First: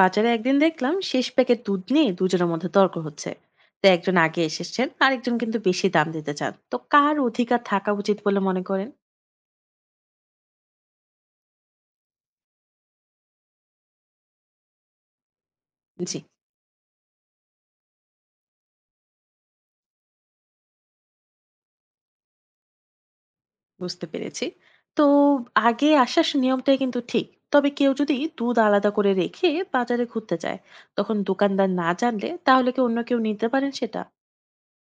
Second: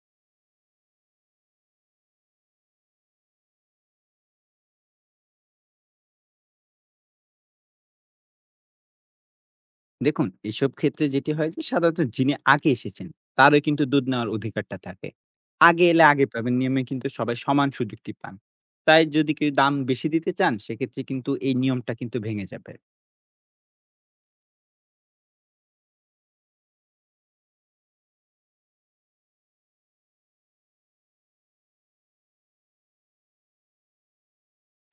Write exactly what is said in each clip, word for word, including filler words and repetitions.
বাজারে একদিন দেখলাম শেষ প্যাকেট দুধ নিয়ে দুজনের মধ্যে তর্ক হচ্ছে। তো একজন আগে এসেছেন, আরেকজন কিন্তু বেশি দাম দিতে চান। তো কার অধিকার থাকা উচিত বলে মনে করেন? দেখুন, এসব ক্ষেত্রে যেটি হয় যে সাধারণত যিনি আগে এসেছেন তারও কিন্তু দুধ নেওয়ার অধিকারটা থাকে। আগে এলে জি, আগে পাবেন নিয়মে কিন্তু সবাই সমান সুযোগটি পান। তাই যদি কেউ দাম বেশি দিতে চান সেক্ষেত্রে কিন্তু এই নিয়মটা কিন্তু ভেঙে যাবে। বুঝতে পেরেছি। তো আগে আসার নিয়মটাই কিন্তু ঠিক। তবে কেউ যদি দুধ আলাদা করে রেখে বাজারে ঘুরতে যায়, তখন দোকানদার না জানলে তাহলে কি অন্য কেউ নিতে পারেন সেটা?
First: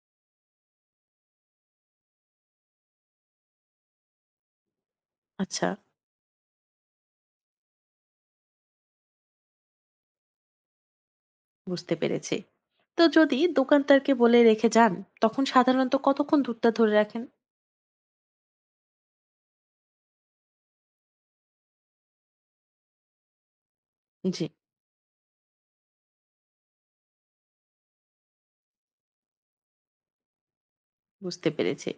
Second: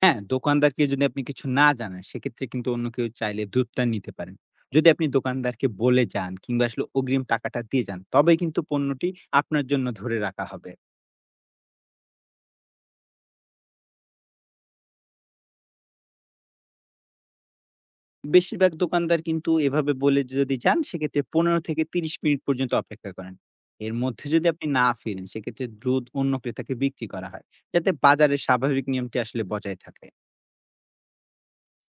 হ্যাঁ, দোকানদারকে যদি আপনি কিছু না জানান সেক্ষেত্রে কিন্তু অন্য কেউ চাইলে দুধটা নিতে পারেন। যদি আপনি দোকানদারকে আচ্ছা, বলে যান কিংবা আসলে অগ্রিম টাকাটা দিয়ে যান তবে কিন্তু পণ্যটি আপনার জন্য ধরে রাখা হবে। বুঝতে পেরেছি। তো যদি দোকানদারকে বলে রেখে যান, তখন সাধারণত কতক্ষণ দুধটা ধরে রাখেন? বেশিরভাগ দোকানদার কিন্তু এভাবে বলে যে যদি যান সেক্ষেত্রে পনেরো থেকে ত্রিশ মিনিট পর্যন্ত অপেক্ষা করেন। এর মধ্যে জি, যদি আপনি না ফিরেন সেক্ষেত্রে দ্রুত অন্য ক্রেতাকে বিক্রি করা হয়, যাতে বাজারের স্বাভাবিক নিয়মটি আসলে বজায় থাকে। বুঝতে পেরেছি।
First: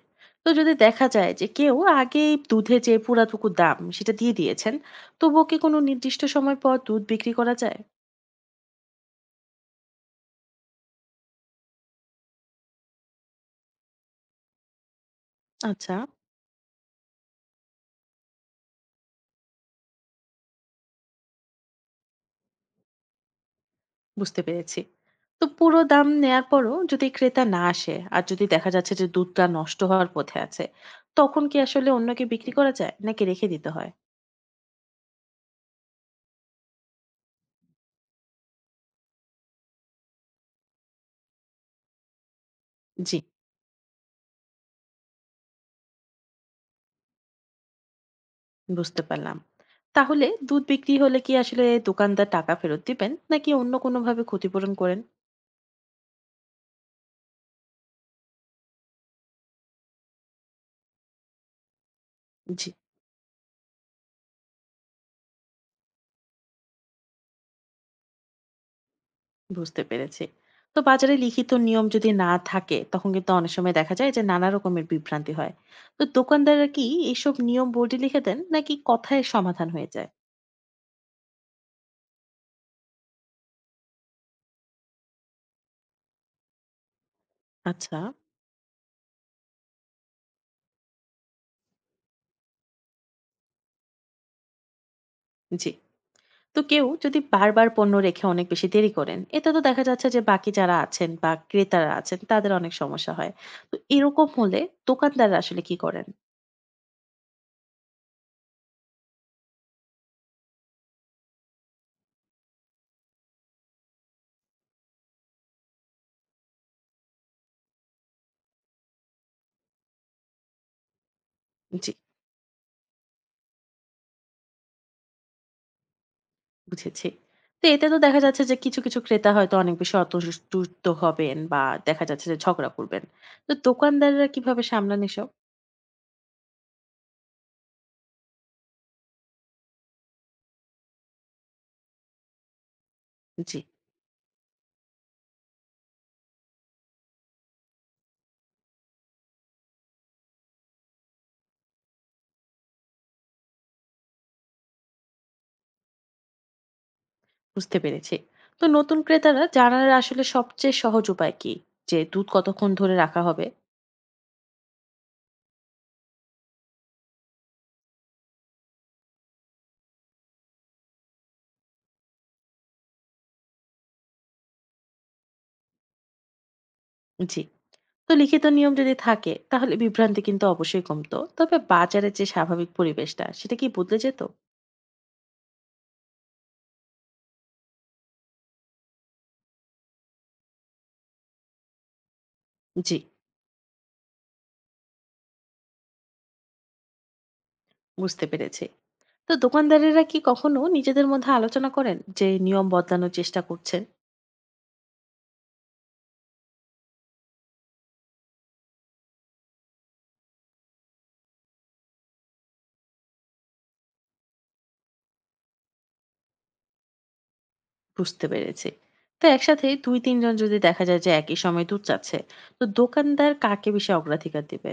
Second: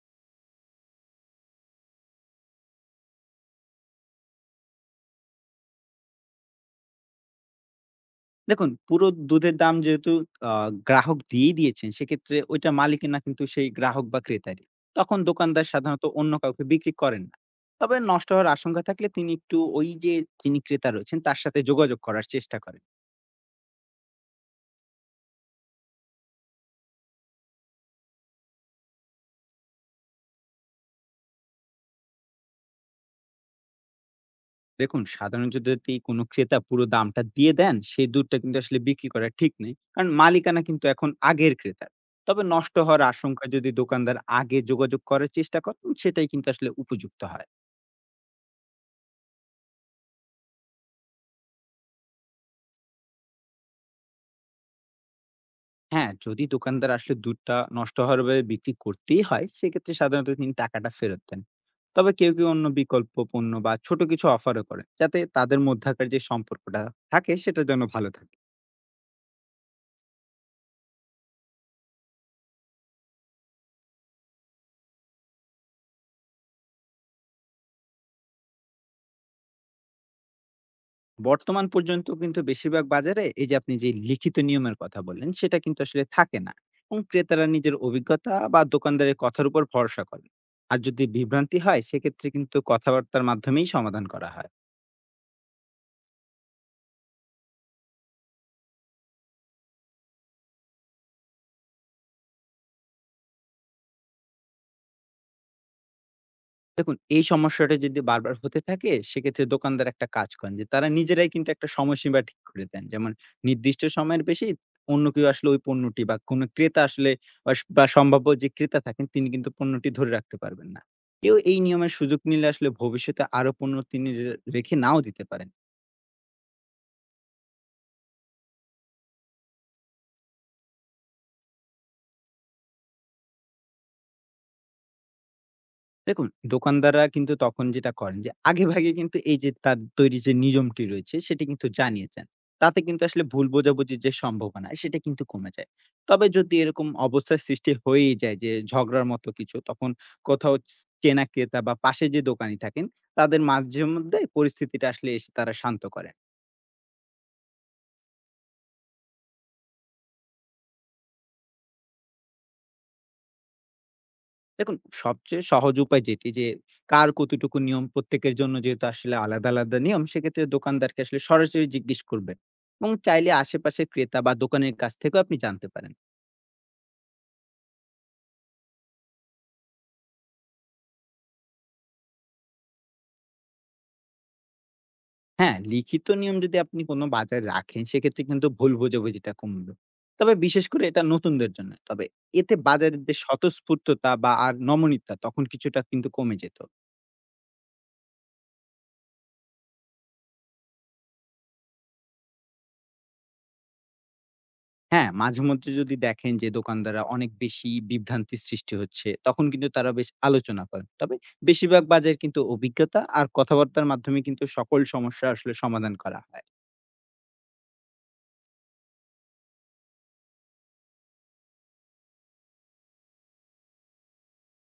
তো যদি দেখা যায় যে কেউ আগেই দুধে যে পুরাটুকু দাম সেটা দিয়ে দিয়েছেন, তবুও কি কোনো নির্দিষ্ট সময় পর দুধ বিক্রি করা যায়? দেখুন, পুরো দুধের দাম যেহেতু আ গ্রাহক দিয়ে দিয়েছেন সেক্ষেত্রে ওইটা মালিকের না, কিন্তু সেই গ্রাহক বা ক্রেতারই। তখন দোকানদার আচ্ছা, সাধারণত অন্য কাউকে বিক্রি করেন না। তবে নষ্ট হওয়ার আশঙ্কা থাকলে তিনি একটু ওই যে যিনি ক্রেতা রয়েছেন তার সাথে যোগাযোগ করার চেষ্টা করেন। বুঝতে পেরেছি। তো পুরো দাম নেয়ার পরও যদি ক্রেতা না আসে আর যদি দেখা যাচ্ছে যে দুধটা নষ্ট হওয়ার পথে আছে, তখন কি আসলে অন্যকে বিক্রি করা যায় নাকি রেখে দিতে হয়? দেখুন, সাধারণ যদি কোনো ক্রেতা পুরো দামটা দিয়ে দেন সেই দুধটা কিন্তু আসলে বিক্রি করা ঠিক নেই, কারণ মালিকানা কিন্তু এখন আগের ক্রেতার। তবে নষ্ট হওয়ার জি, আশঙ্কা যদি দোকানদার আগে যোগাযোগ করার চেষ্টা করেন সেটাই কিন্তু আসলে উপযুক্ত হয়। বুঝতে পারলাম। তাহলে দুধ বিক্রি হলে কি আসলে দোকানদার টাকা ফেরত দিবেন নাকি অন্য কোনোভাবে ক্ষতিপূরণ করেন? হ্যাঁ, যদি দোকানদার আসলে দুধটা নষ্ট হওয়ার ভাবে বিক্রি করতেই হয় সেক্ষেত্রে সাধারণত তিনি টাকাটা ফেরত দেন। তবে কেউ কেউ অন্য জি, বিকল্প পণ্য বা ছোট কিছু অফারও করেন, যাতে তাদের মধ্যকার যে সম্পর্কটা থাকে সেটা যেন ভালো থাকে। বুঝতে পেরেছি। তো বাজারে লিখিত নিয়ম যদি না থাকে, তখন কিন্তু অনেক সময় দেখা যায় যে নানা রকমের বিভ্রান্তি হয়। তো দোকানদাররা কি এসব নিয়ম বোর্ডে লিখে দেন নাকি কথায় সমাধান হয়ে যায়? বর্তমান পর্যন্ত কিন্তু বেশিরভাগ বাজারে এই যে আপনি যে লিখিত নিয়মের কথা বললেন সেটা কিন্তু আসলে থাকে না, এবং ক্রেতারা নিজের আচ্ছা। অভিজ্ঞতা বা দোকানদারের কথার উপর ভরসা করেন। আর যদি বিভ্রান্তি হয় সেক্ষেত্রে কিন্তু কথাবার্তার মাধ্যমেই সমাধান করা হয়। জি। তো কেউ যদি বারবার পণ্য রেখে অনেক বেশি দেরি করেন, এতে তো দেখা যাচ্ছে যে বাকি যারা আছেন বা ক্রেতারা আছেন তাদের অনেক সমস্যা হয়। তো এরকম হলে দোকানদাররা আসলে কি করেন? দেখুন, এই সমস্যাটা যদি বারবার হতে থাকে, সেক্ষেত্রে দোকানদার একটা কাজ করেন যে, তারা নিজেরাই কিন্তু একটা সময়সীমা ঠিক করে দেন। যেমন, নির্দিষ্ট সময়ের বেশি অন্য কেউ আসলে ওই পণ্যটি বা কোনো ক্রেতা আসলে অস বা সম্ভাব্য যে ক্রেতা থাকেন, তিনি কিন্তু পণ্যটি ধরে রাখতে পারবেন না। কেউ এই জি, নিয়মের সুযোগ নিলে আসলে ভবিষ্যতে আরো পণ্য তিনি রে রেখে নাও দিতে পারেন। বুঝেছি। তো এতে তো দেখা যাচ্ছে যে কিছু, কিছু ক্রেতা হয়তো অনেক বেশি অসন্তুষ্ট হবেন বা দেখা যাচ্ছে যে ঝগড়া করবেন। তো দোকানদাররা কিভাবে সামলান এসব? দেখুন, দোকানদাররা কিন্তু তখন যেটা করেন যে আগেভাগে কিন্তু এই যে তার তৈরি যে নিয়মটি রয়েছে সেটি কিন্তু জানিয়ে যান। তাতে কিন্তু আসলে ভুল জি, বোঝাবুঝির যে সম্ভাবনা সেটা কিন্তু কমে যায়। তবে যদি এরকম অবস্থার সৃষ্টি হয়েই যায় যে ঝগড়ার মতো কিছু, তখন কোথাও চ চেনা ক্রেতা বা পাশে যে দোকানি থাকেন তাদের মাঝে মধ্যে পরিস্থিতিটা আসলে এসে তারা শান্ত করেন। বুঝতে পেরেছি। তো নতুন ক্রেতারা জানার আসলে সবচেয়ে সহজ উপায় কি? যে দুধ কতক্ষণ ধরে রাখা হবে? দেখুন, সবচেয়ে সহজ উপায় যেটি যে কার কতটুকু নিয়ম প্রত্যেকের জন্য যেহেতু আসলে আলাদা, আলাদা নিয়ম, সেক্ষেত্রে দোকানদারকে আসলে সরাসরি জিজ্ঞেস করবেন। এবং চাইলে আশেপাশের ক্রেতা বা দোকানের কাছ থেকেও আপনি জানতে পারেন। জি। তো লিখিত নিয়ম যদি থাকে তাহলে বিভ্রান্তি কিন্তু অবশ্যই কমতো। তবে বাজারের যে স্বাভাবিক পরিবেশটা সেটা কি বদলে যেত? হ্যাঁ, লিখিত নিয়ম যদি আপনি কোনো বাজারে রাখেন সেক্ষেত্রে কিন্তু ভুল বোঝাবুঝিটা কমবে। তবে বিশেষ করে এটা নতুনদের জন্য। তবে এতে জি, বাজারের যে স্বতঃস্ফূর্ততা বা আর নমনীয়তা তখন কিছুটা কিন্তু কমে যেত। বুঝতে পেরেছি। তো দোকানদারেরা কি কখনো নিজেদের মধ্যে আলোচনা করেন যে নিয়ম বদলানোর চেষ্টা করছেন? হ্যাঁ, মাঝেমধ্যে যদি দেখেন যে দোকানদাররা অনেক বেশি বিভ্রান্তির সৃষ্টি হচ্ছে, তখন কিন্তু তারা বেশ আলোচনা করেন। তবে বেশিরভাগ বাজার কিন্তু অভিজ্ঞতা আর কথাবার্তার মাধ্যমে কিন্তু সকল সমস্যা আসলে সমাধান করা হয়। বুঝতে পেরেছি। তো একসাথে দুই তিন জন যদি দেখা যায় যে একই সময়ে দুধ চাচ্ছে, তো দোকানদার কাকে বেশি অগ্রাধিকার দিবে?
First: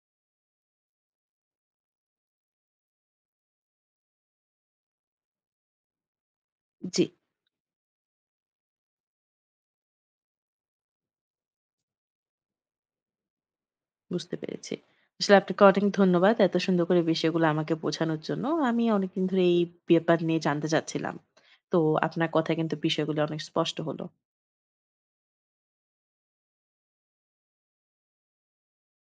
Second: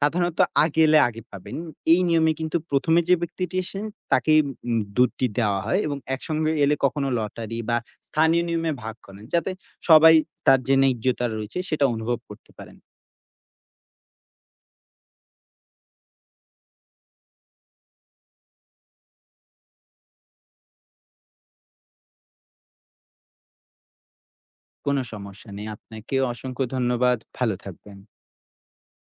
সাধারণত আগে এলে আগে পাবেন। এই নিয়মে কিন্তু প্রথম এ যে ব্যক্তিটি এসেন তাকেই উম দুধটি দেওয়া হয়, এবং একসঙ্গে এলে জি, কখনো লটারি বা স্থানীয় নিয়মে ভাগ করেন, যাতে সবাই তার যে ন্যায্যতা রয়েছে সেটা অনুভব করতে পারেন। বুঝতে পেরেছি। আসলে আপনাকে অনেক ধন্যবাদ। এত সুন্দর করে বিষয়গুলো আমাকে বোঝানোর জন্য। আমি অনেকদিন ধরে এই ব্যাপার নিয়ে জানতে চাচ্ছিলাম। তো আপনার কথায় কিন্তু বিষয়গুলো অনেক স্পষ্ট হলো। কোনো সমস্যা নেই। আপনাকেও অসংখ্য ধন্যবাদ। ভালো থাকবেন।